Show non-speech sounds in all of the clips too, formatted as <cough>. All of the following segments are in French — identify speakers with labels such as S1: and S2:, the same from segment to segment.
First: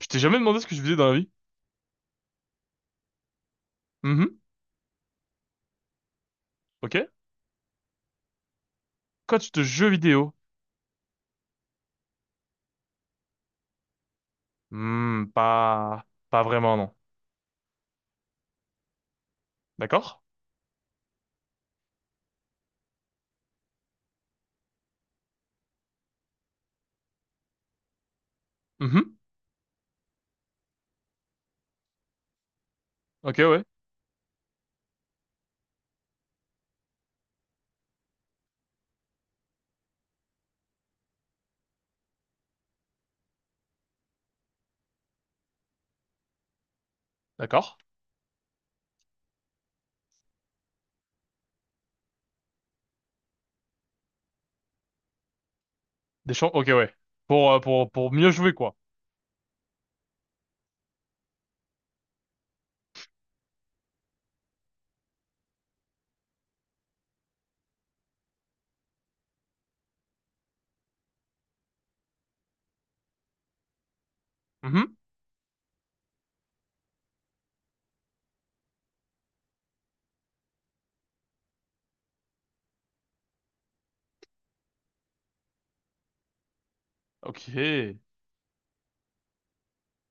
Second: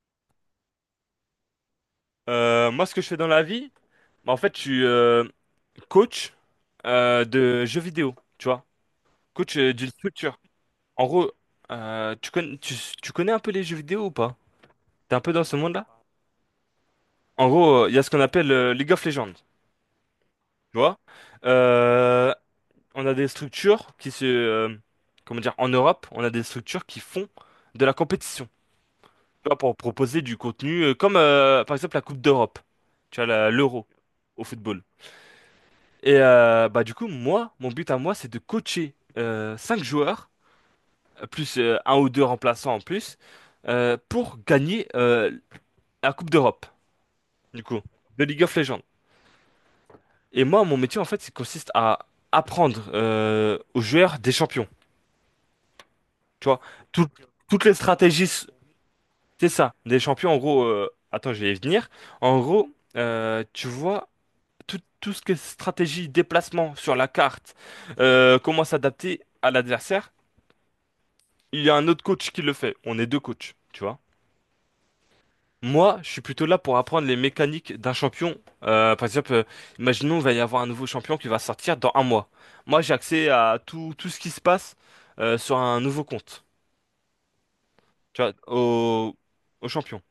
S1: Je t'ai jamais demandé ce que je faisais dans la vie.
S2: Moi, ce que je fais dans la vie, en
S1: Mhm.
S2: fait, je suis coach
S1: Ok.
S2: de jeux vidéo, tu vois.
S1: Coach
S2: Coach
S1: de jeux
S2: d'une
S1: vidéo.
S2: structure. En gros, tu connais, tu connais un peu les jeux vidéo ou pas? T'es un
S1: Hmm,
S2: peu dans ce monde-là?
S1: pas vraiment, non.
S2: En gros, il y a ce qu'on appelle League of Legends, tu
S1: D'accord?
S2: vois. Euh, on a des structures qui comment dire? En Europe, on a des structures qui font de la compétition,
S1: Mhm.
S2: tu vois, pour proposer du contenu, comme par exemple la Coupe d'Europe, tu vois,
S1: Ok, ouais.
S2: l'Euro au football. Et bah du coup, moi, mon but à moi, c'est de coacher 5 joueurs, plus un ou deux remplaçants en plus, pour gagner la Coupe d'Europe, du
S1: D'accord.
S2: coup, de League of Legends. Et moi, mon métier, en fait, il consiste à apprendre aux joueurs des champions.
S1: Des
S2: Tu
S1: champs,
S2: vois,
S1: ok, ouais.
S2: Tout-
S1: Pour, euh,
S2: toutes les
S1: pour, pour mieux
S2: stratégies,
S1: jouer, quoi.
S2: c'est ça. Des champions, en gros, attends, je vais y venir. En gros, tu vois, tout ce qui est stratégie, déplacement sur la carte, comment s'adapter à l'adversaire. Il y a un autre coach qui le fait. On est deux coachs, tu vois.
S1: Mhm.
S2: Moi, je suis plutôt là pour apprendre les mécaniques d'un champion. Par exemple, imaginons qu'il va y avoir un nouveau champion qui va sortir dans un mois. Moi, j'ai accès à tout, tout ce qui se passe sur un nouveau compte,
S1: Ok. Et
S2: tu vois, au champion.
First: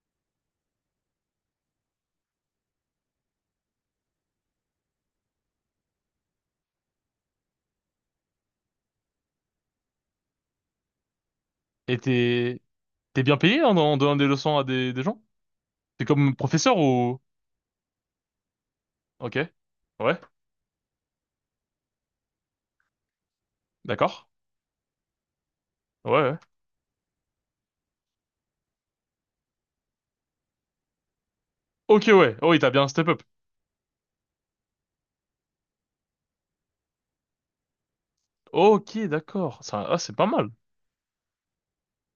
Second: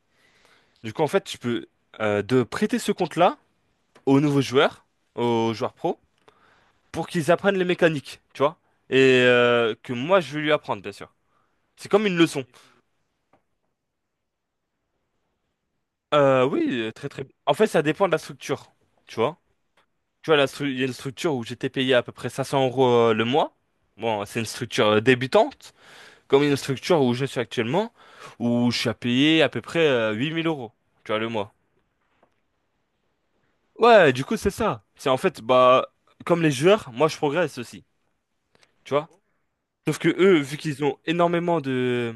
S2: Du coup, en fait, je peux de prêter ce compte-là aux nouveaux joueurs, aux joueurs pro, pour qu'ils apprennent les mécaniques, tu vois. Et que moi, je vais lui apprendre, bien sûr. C'est
S1: t'es,
S2: comme une leçon.
S1: t'es bien payé en donnant des leçons à des gens? T'es comme professeur
S2: Oui, très
S1: ou?
S2: très. En fait, ça dépend de la structure, tu
S1: Ok.
S2: vois.
S1: Ouais.
S2: Tu vois, il y a une structure où j'étais payé à peu près 500 euros le mois.
S1: D'accord.
S2: Bon, c'est une structure débutante,
S1: Ouais, ouais.
S2: comme une structure où je suis actuellement, où je suis à payer à peu près 8000 euros, tu vois, le mois.
S1: Ok, ouais. Oh, il t'a bien step up.
S2: Ouais, du coup, c'est ça. C'est en fait, bah, comme les joueurs, moi, je progresse aussi, tu
S1: Ok,
S2: vois.
S1: d'accord. Ça, ah,
S2: Sauf que
S1: c'est pas
S2: eux,
S1: mal.
S2: vu qu'ils ont énormément de,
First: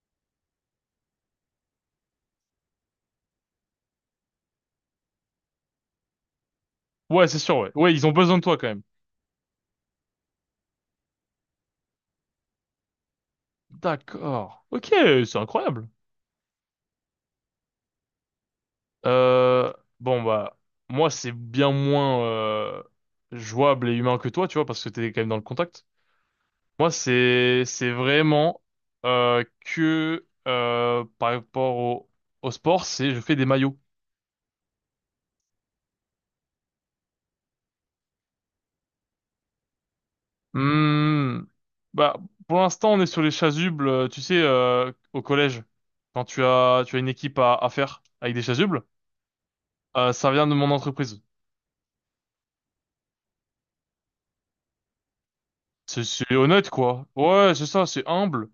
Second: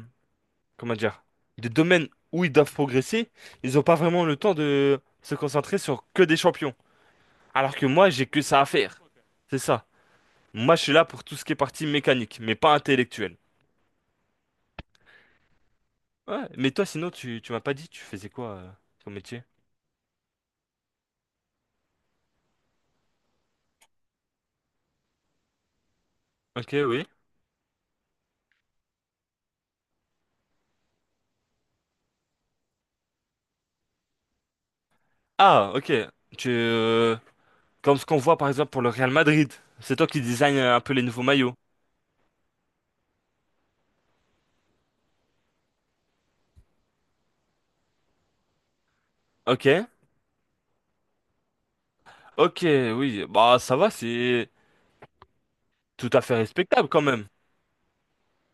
S2: comment dire, de domaines où ils doivent progresser, ils ont pas vraiment le temps de se concentrer sur que des champions.
S1: Ouais, c'est sûr, ouais.
S2: Alors que
S1: Ouais, ils
S2: moi,
S1: ont
S2: j'ai
S1: besoin
S2: que
S1: de toi
S2: ça à
S1: quand même.
S2: faire. C'est ça. Moi, je suis là pour tout ce qui est partie mécanique, mais pas intellectuelle.
S1: D'accord. Ok, c'est incroyable.
S2: Ouais, mais toi, sinon, tu m'as pas dit, tu faisais quoi comme métier?
S1: Euh, bon bah moi c'est bien moins jouable et humain que toi, tu vois, parce que t'es quand même dans le contact.
S2: Ok,
S1: Moi
S2: oui.
S1: c'est vraiment que par rapport au sport, c'est je fais des maillots.
S2: Ah, ok. Tu, euh, Comme ce qu'on voit par exemple pour le Real Madrid, c'est toi qui design un peu les nouveaux
S1: Hmm.
S2: maillots.
S1: Bah pour l'instant on est sur les chasubles, tu sais, au collège, quand tu as une équipe à faire avec des chasubles,
S2: Ok,
S1: ça vient de mon entreprise.
S2: ok, oui. Bah, ça va, c'est
S1: C'est
S2: tout à
S1: c'est
S2: fait
S1: honnête
S2: respectable quand
S1: quoi.
S2: même.
S1: Ouais, c'est ça, c'est humble.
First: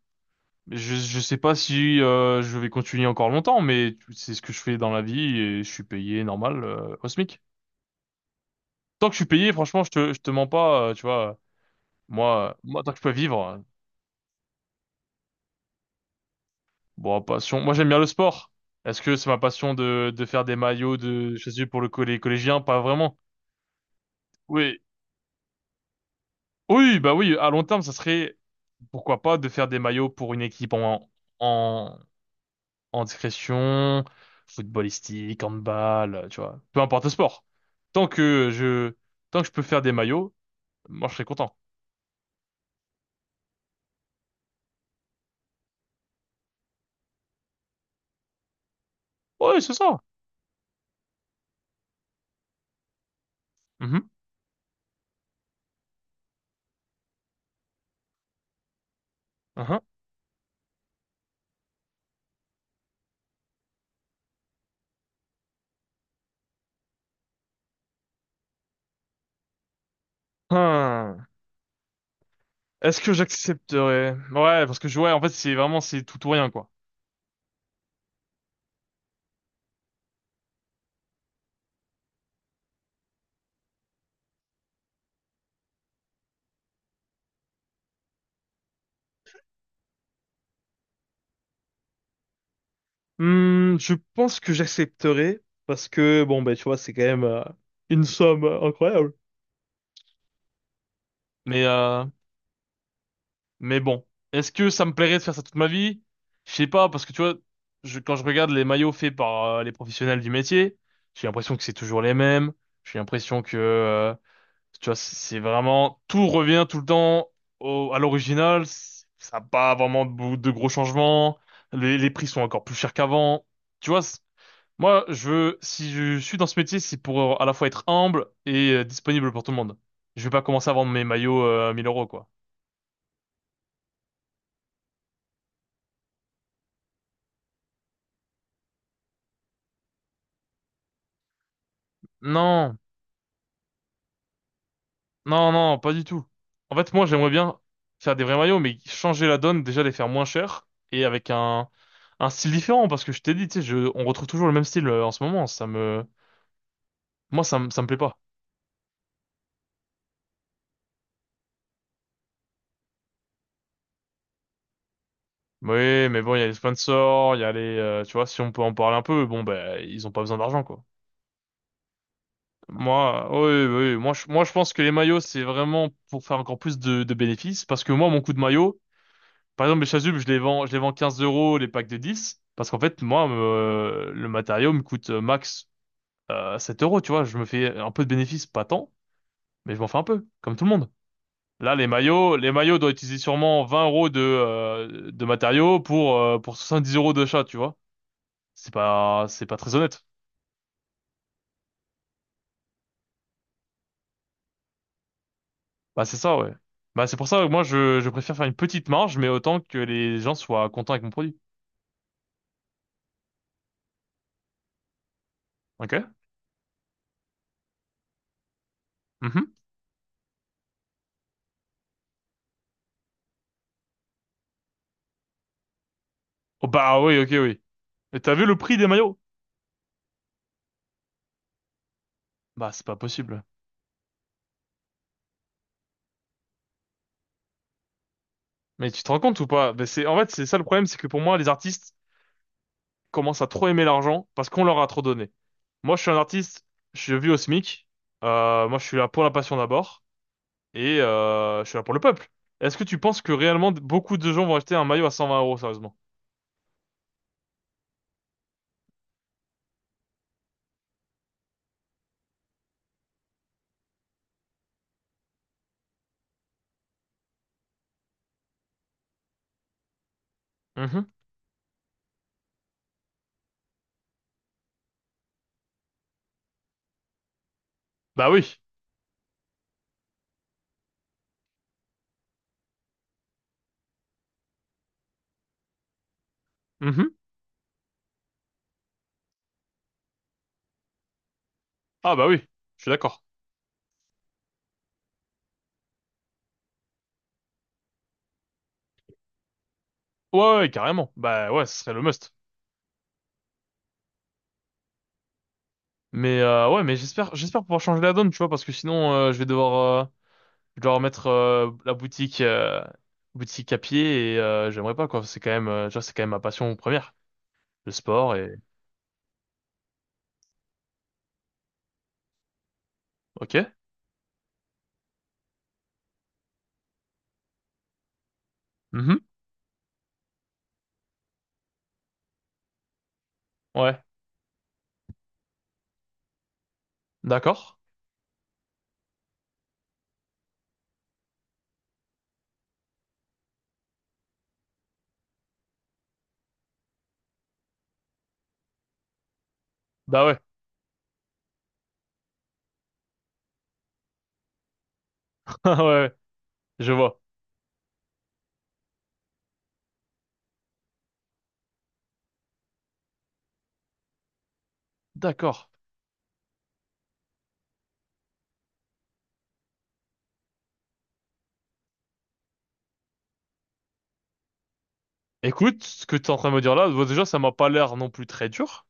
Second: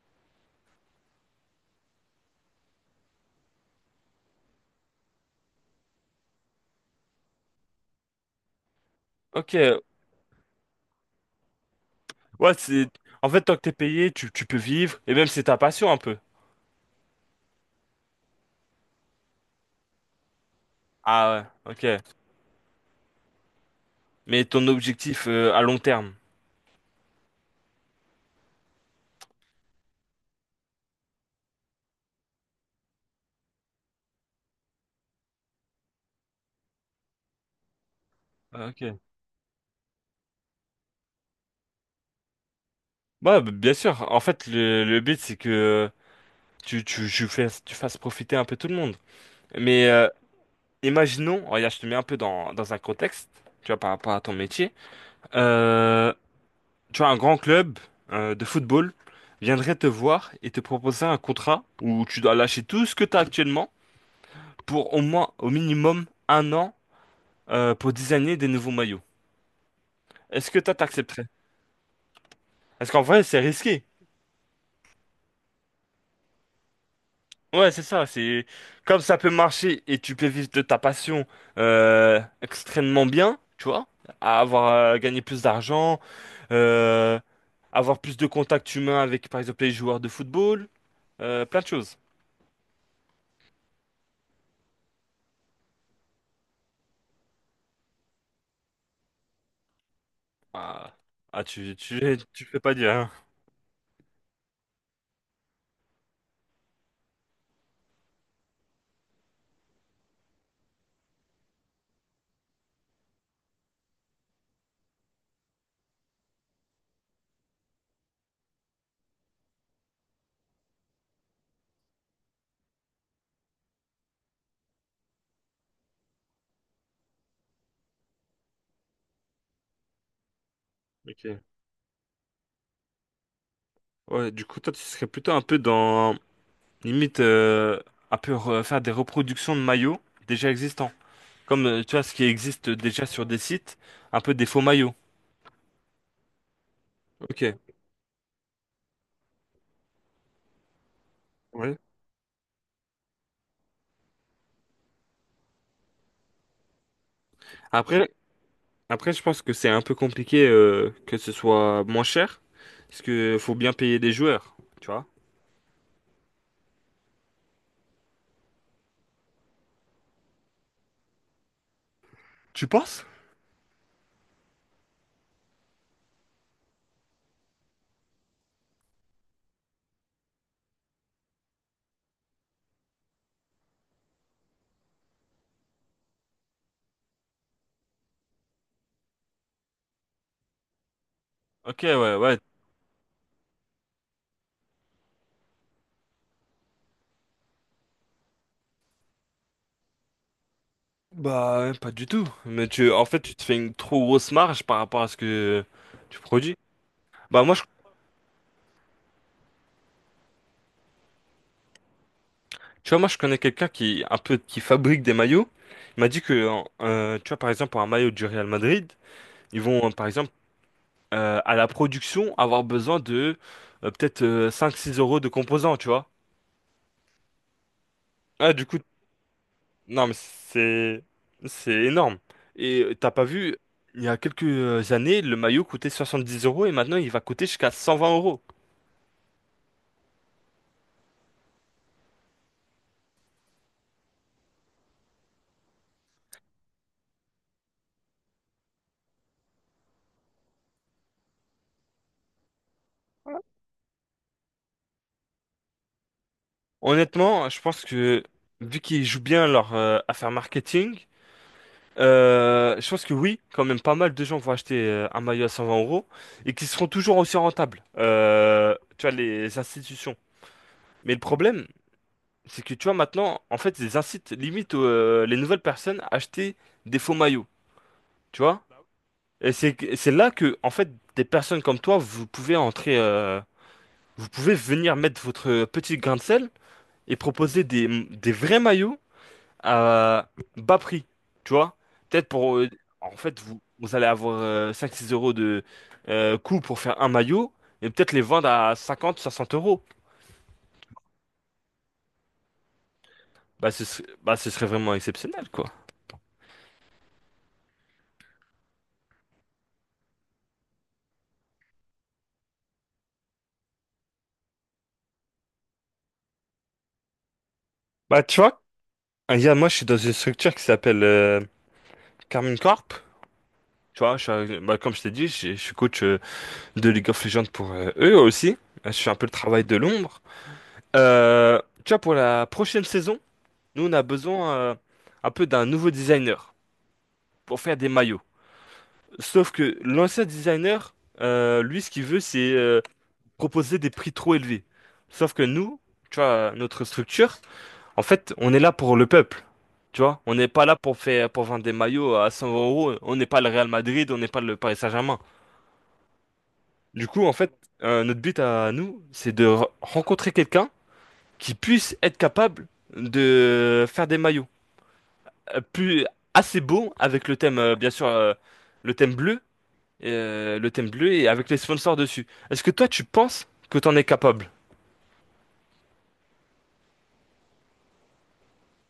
S1: Je sais pas si je vais continuer encore longtemps, mais c'est ce que je fais dans la vie et je suis payé normal au SMIC. Tant que je suis payé,
S2: Ok,
S1: franchement, je te mens pas, tu vois.
S2: ouais,
S1: Moi,
S2: c'est.
S1: tant que je peux
S2: En
S1: vivre,
S2: fait, tant que t'es payé, tu peux vivre, et même c'est ta passion un peu.
S1: bon, passion. Moi, j'aime bien le sport. Est-ce que c'est ma passion de faire des maillots de, je
S2: Ah
S1: sais,
S2: ouais,
S1: pour
S2: ok.
S1: les collégiens? Pas vraiment.
S2: Mais ton
S1: Oui,
S2: objectif à long terme.
S1: oui, bah oui. À long terme, ça serait pourquoi pas de faire des maillots pour une équipe en, en discrétion, footballistique, handball, tu vois, peu importe le sport. Tant que
S2: Ah, ok.
S1: je,
S2: Ouais,
S1: tant que je peux faire des maillots, moi je serai content.
S2: bah, bien sûr. En fait, le but, c'est que tu, tu fasses profiter un peu tout le monde.
S1: Ouais, c'est
S2: Mais
S1: ça.
S2: imaginons, oh, regarde, je te mets un peu dans un contexte, tu vois, par
S1: Mhm.
S2: rapport à ton métier. Euh, Tu vois, un grand club de football viendrait
S1: Mhm.
S2: te voir et te proposer un contrat où tu dois lâcher tout ce que tu as actuellement pour au moins, au minimum, un an pour designer des nouveaux maillots. Est-ce que toi,
S1: Hmm.
S2: t'accepterais? Parce
S1: Est-ce
S2: qu'en
S1: que
S2: vrai, c'est risqué.
S1: j'accepterais? Ouais, parce que ouais, en fait, c'est vraiment c'est tout ou rien quoi.
S2: Ouais, c'est ça, c'est comme ça peut marcher et tu peux vivre de ta passion extrêmement bien, tu vois, à avoir gagné plus d'argent, euh, avoir plus de contacts humains avec par exemple les joueurs de football, plein de choses.
S1: Hmm, je pense que j'accepterai parce que bon ben tu vois c'est quand même une somme incroyable.
S2: Ah, ah,
S1: Mais
S2: tu
S1: euh,
S2: tu fais pas dire, hein.
S1: Mais bon, est-ce que ça me plairait de faire ça toute ma vie? Je sais pas, parce que tu vois, quand je regarde les maillots faits par les professionnels du métier, j'ai l'impression que c'est toujours les mêmes. J'ai l'impression que, tu vois, c'est vraiment, tout revient tout le temps à l'original. Ça n'a pas vraiment de gros changements. Les prix sont encore plus chers qu'avant. Tu vois, moi, je veux, si je suis dans ce métier, c'est pour à la fois être humble et disponible pour tout le monde. Je vais pas commencer à vendre mes
S2: Ok.
S1: maillots à 1000 euros, quoi.
S2: Ouais, du coup toi tu serais plutôt un peu dans limite un peu faire des reproductions de maillots déjà existants, comme tu vois ce qui existe
S1: Non.
S2: déjà sur des sites, un peu des faux maillots.
S1: Non, non, pas du tout. En fait, moi, j'aimerais
S2: Ok.
S1: bien faire des vrais maillots, mais changer la donne, déjà les faire moins chers et avec un,
S2: Ouais.
S1: un style différent, parce que je t'ai dit, tu sais, on retrouve toujours le même style en ce moment. Moi, ça me plaît
S2: Après,
S1: pas.
S2: Après, je pense que c'est un peu compliqué que ce soit moins cher, parce que faut bien payer des joueurs, tu vois.
S1: Oui, mais bon, il y a les sponsors, il y a les, tu vois, si on peut en parler un peu, bon, ben, ils ont pas besoin d'argent, quoi.
S2: Tu penses?
S1: Moi, oui, oui, oui. Moi, je pense que les maillots, c'est vraiment pour faire encore plus de bénéfices, parce que moi, mon coup de maillot. Par exemple, mes chasubles, je les vends 15 € les packs de 10, parce qu'en fait, moi, le matériau me coûte max 7 euros, tu vois. Je me fais un peu de bénéfice, pas tant, mais je m'en fais un peu, comme tout le monde. Là,
S2: Ok,
S1: les
S2: ouais,
S1: maillots,
S2: ouais.
S1: les maillots doivent utiliser sûrement 20 € de matériaux pour 10 € de chat, tu vois. C'est pas très honnête.
S2: Bah, pas du tout. Mais tu, en fait, tu te fais une trop grosse marge par rapport à ce que
S1: Bah, c'est
S2: tu
S1: ça, ouais.
S2: produis.
S1: Bah, c'est pour ça
S2: Bah
S1: que
S2: moi, je,
S1: moi, je préfère faire une petite marge, mais autant que les gens soient contents avec mon produit.
S2: tu vois, moi, je connais quelqu'un qui un peu qui fabrique des maillots. Il m'a
S1: Ok?
S2: dit que, tu vois, par exemple, pour un maillot du Real Madrid,
S1: Mhm.
S2: ils vont, par exemple, à la production, avoir besoin de peut-être cinq six euros de composants, tu vois.
S1: Oh, bah oui, ok, oui. Et t'as vu
S2: Ah,
S1: le
S2: du
S1: prix
S2: coup,
S1: des maillots?
S2: non, mais c'est énorme.
S1: Bah,
S2: Et
S1: c'est pas
S2: t'as pas
S1: possible.
S2: vu, il y a quelques années, le maillot coûtait 70 euros et maintenant il va coûter jusqu'à 120 euros.
S1: Mais tu te rends compte ou pas? Ben, c'est, en fait, c'est ça le problème, c'est que pour moi, les artistes commencent à trop aimer l'argent parce qu'on leur a trop donné. Moi, je suis un artiste, je vis au SMIC, moi, je suis là pour la passion d'abord, et je suis là pour le peuple. Est-ce que tu penses que réellement beaucoup de gens vont acheter un maillot à 120 euros, sérieusement?
S2: Honnêtement, je pense que vu qu'ils jouent bien leur affaire marketing, je pense que oui, quand même pas mal de gens vont acheter un maillot à 120 euros et qui seront toujours aussi rentables. Tu vois, les institutions.
S1: Mhm.
S2: Mais le problème, c'est que tu vois maintenant, en fait, ils incitent limite les nouvelles personnes à acheter des faux maillots.
S1: Bah
S2: Tu
S1: oui.
S2: vois? Et c'est là que, en fait, des personnes comme toi, vous pouvez entrer, vous pouvez venir mettre votre petit grain de sel
S1: Mhm.
S2: et proposer des vrais maillots à bas prix, tu vois?
S1: Ah bah
S2: Peut-être
S1: oui,
S2: pour,
S1: je suis
S2: en
S1: d'accord.
S2: fait, vous allez avoir 5-6 euros de coût pour faire un maillot et peut-être les vendre à cinquante soixante euros.
S1: Ouais, ouais, carrément. Bah ouais, ce serait le must.
S2: Bah, ce serait vraiment exceptionnel, quoi.
S1: Ouais, mais j'espère pouvoir changer la donne, tu vois, parce que sinon, je vais devoir, euh, je dois remettre la boutique à pied et j'aimerais pas quoi. C'est quand même tu vois, c'est quand même ma passion première, le
S2: Bah,
S1: sport
S2: tu
S1: et
S2: vois, moi, je suis dans une structure qui s'appelle Carmine Corp.
S1: ok.
S2: Tu vois, bah, comme je t'ai dit, je suis coach de League of Legends pour eux aussi. Je fais un
S1: Mhm.
S2: peu le travail de l'ombre. Tu vois, pour la prochaine saison, nous, on
S1: Ouais,
S2: a besoin un peu d'un nouveau designer pour faire
S1: d'accord.
S2: des maillots. Sauf que l'ancien designer, lui, ce qu'il veut, c'est proposer des prix trop élevés. Sauf que nous, tu vois, notre structure, en fait, on est là pour le peuple. Tu vois,
S1: Bah
S2: on
S1: ouais,
S2: n'est pas là pour pour vendre des maillots à 100 euros. On n'est pas le Real Madrid, on n'est pas le Paris Saint-Germain.
S1: <laughs> ouais, ouais, je
S2: Du
S1: vois.
S2: coup, en fait, notre but à nous, c'est de rencontrer quelqu'un qui puisse être capable de faire des maillots
S1: D'accord.
S2: plus assez beaux avec le thème, bien sûr, le thème bleu, le thème bleu et avec les sponsors dessus. Est-ce que toi, tu penses que t'en es capable?
S1: Écoute, ce que tu es en train de me dire là, bon, déjà ça m'a pas l'air non plus très dur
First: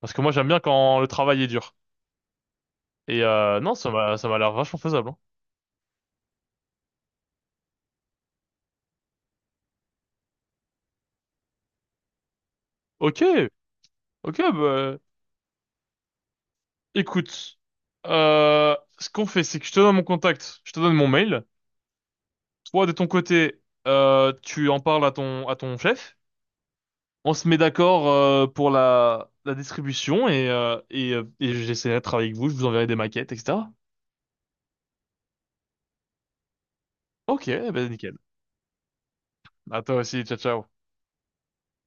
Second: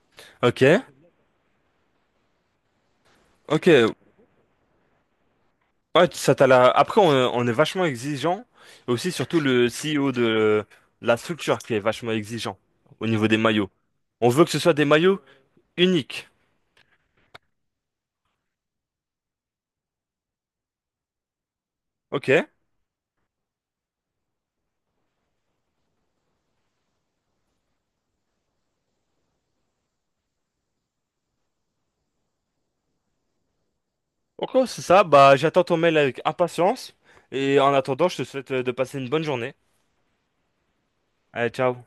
S1: parce que moi j'aime bien
S2: Ok,
S1: quand le travail est dur. Et
S2: ok.
S1: non, ça m'a l'air vachement faisable. Hein.
S2: Ouais, après, on est vachement exigeant. Et aussi, surtout, le CEO de la structure qui est vachement exigeant au niveau des
S1: Ok,
S2: maillots. On
S1: ok,
S2: veut que ce soit des
S1: bah
S2: maillots uniques.
S1: écoute, ce qu'on fait, c'est que je te donne mon contact, je te donne mon mail.
S2: Ok.
S1: Toi, de ton côté, tu en parles à ton, chef. On se met d'accord pour la distribution et j'essaierai de travailler avec vous. Je vous enverrai des maquettes, etc.
S2: Ok, c'est ça. Bah, j'attends ton mail avec impatience.
S1: Ok,
S2: Et en
S1: ben
S2: attendant,
S1: nickel.
S2: je te souhaite de passer une bonne journée.
S1: À toi aussi, ciao, ciao.
S2: Allez, ciao.